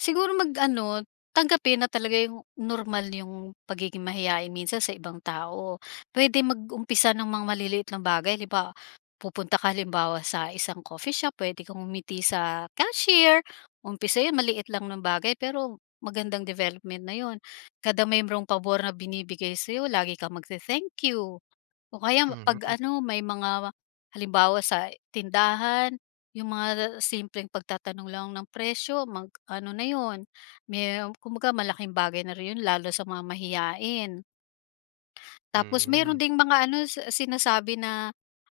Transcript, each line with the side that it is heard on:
left: Siguro mag ano, tanggapin na talaga yung normal yung pagiging mahiyain minsan sa ibang tao, puwede mag-umpisa ng mga maliliit na bagay di ba? Pupunta ka halimbawa sa isang coffee shop puwede kang ngumiti sa cashier, umpisa yung maliit lang na bagay pero magandang development na yun. Kada merong pabor na binibigay sa'yo lagi kang magte-thank you, o kaya pag
right: Mhm.
left: ano may mga halimbawa sa tindahan, yung mga simpleng pagtatanong lang ng presyo mag ano na yun, merong kung baga malaking bagay na rin yun lalo sa mga mahiyain. Tapos meron
right: Hmm.
left: ding mga ano sinasabi na,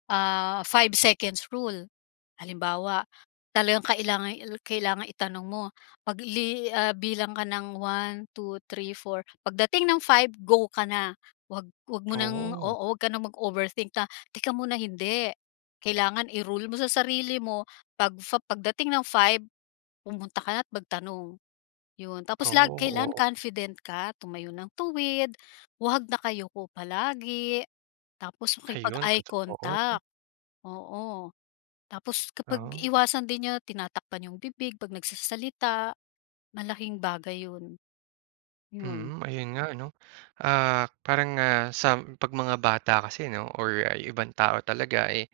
left: ah, 5 seconds rule. Halimbawa, talagang kailangan kailangan itanong mo, pag li ah, bilang ka ng 1, 2, 3, 4 pagdating ng 5 go ka na. Wag wag mo ng
right: Oo.
left: oo. Wag ka ng mag-overthink na "teka muna," hindi. Kailangan i-rule mo sa sarili mo pag pagdating ng 5, pumunta ka na't magtanong. Yun tapos lag
right: Oo,
left: kailan
right: oo.
left: confident ka tumayo ng tuwid, huwag nakayuko palagi, tapos
right: Ayun,
left: makipag-eye
right: totoo.
left: contact, oo. Tapos kapag
right: Ah.
left: iwasan din niyo tinatakpan yung bibig pag nagsasalita, malaking bagay yun. Yun.
right: Mm, ayun nga 'no, ah, parang nga sa pag mga bata kasi 'no or ay ibang tao talaga, eh,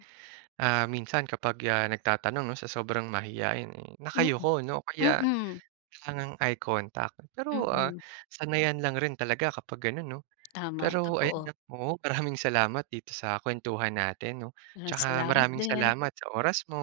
right: ah, minsan kapag nagtatanong, sa sobrang mahiyain, eh,
left: Mm,
right: nakayuko 'no o kaya,
left: mm.
right: langang eye contact, pero, ah,
left: Mm.
right: sanayan lang rin talaga kapag ganun 'no.
left: Tama,
right: Pero
left: totoo.
right: ayan oo maraming salamat dito sa kwentuhan natin 'no
left: Ah,
right: tsaka
left: salamat
right: maraming
left: din.
right: salamat sa oras mo.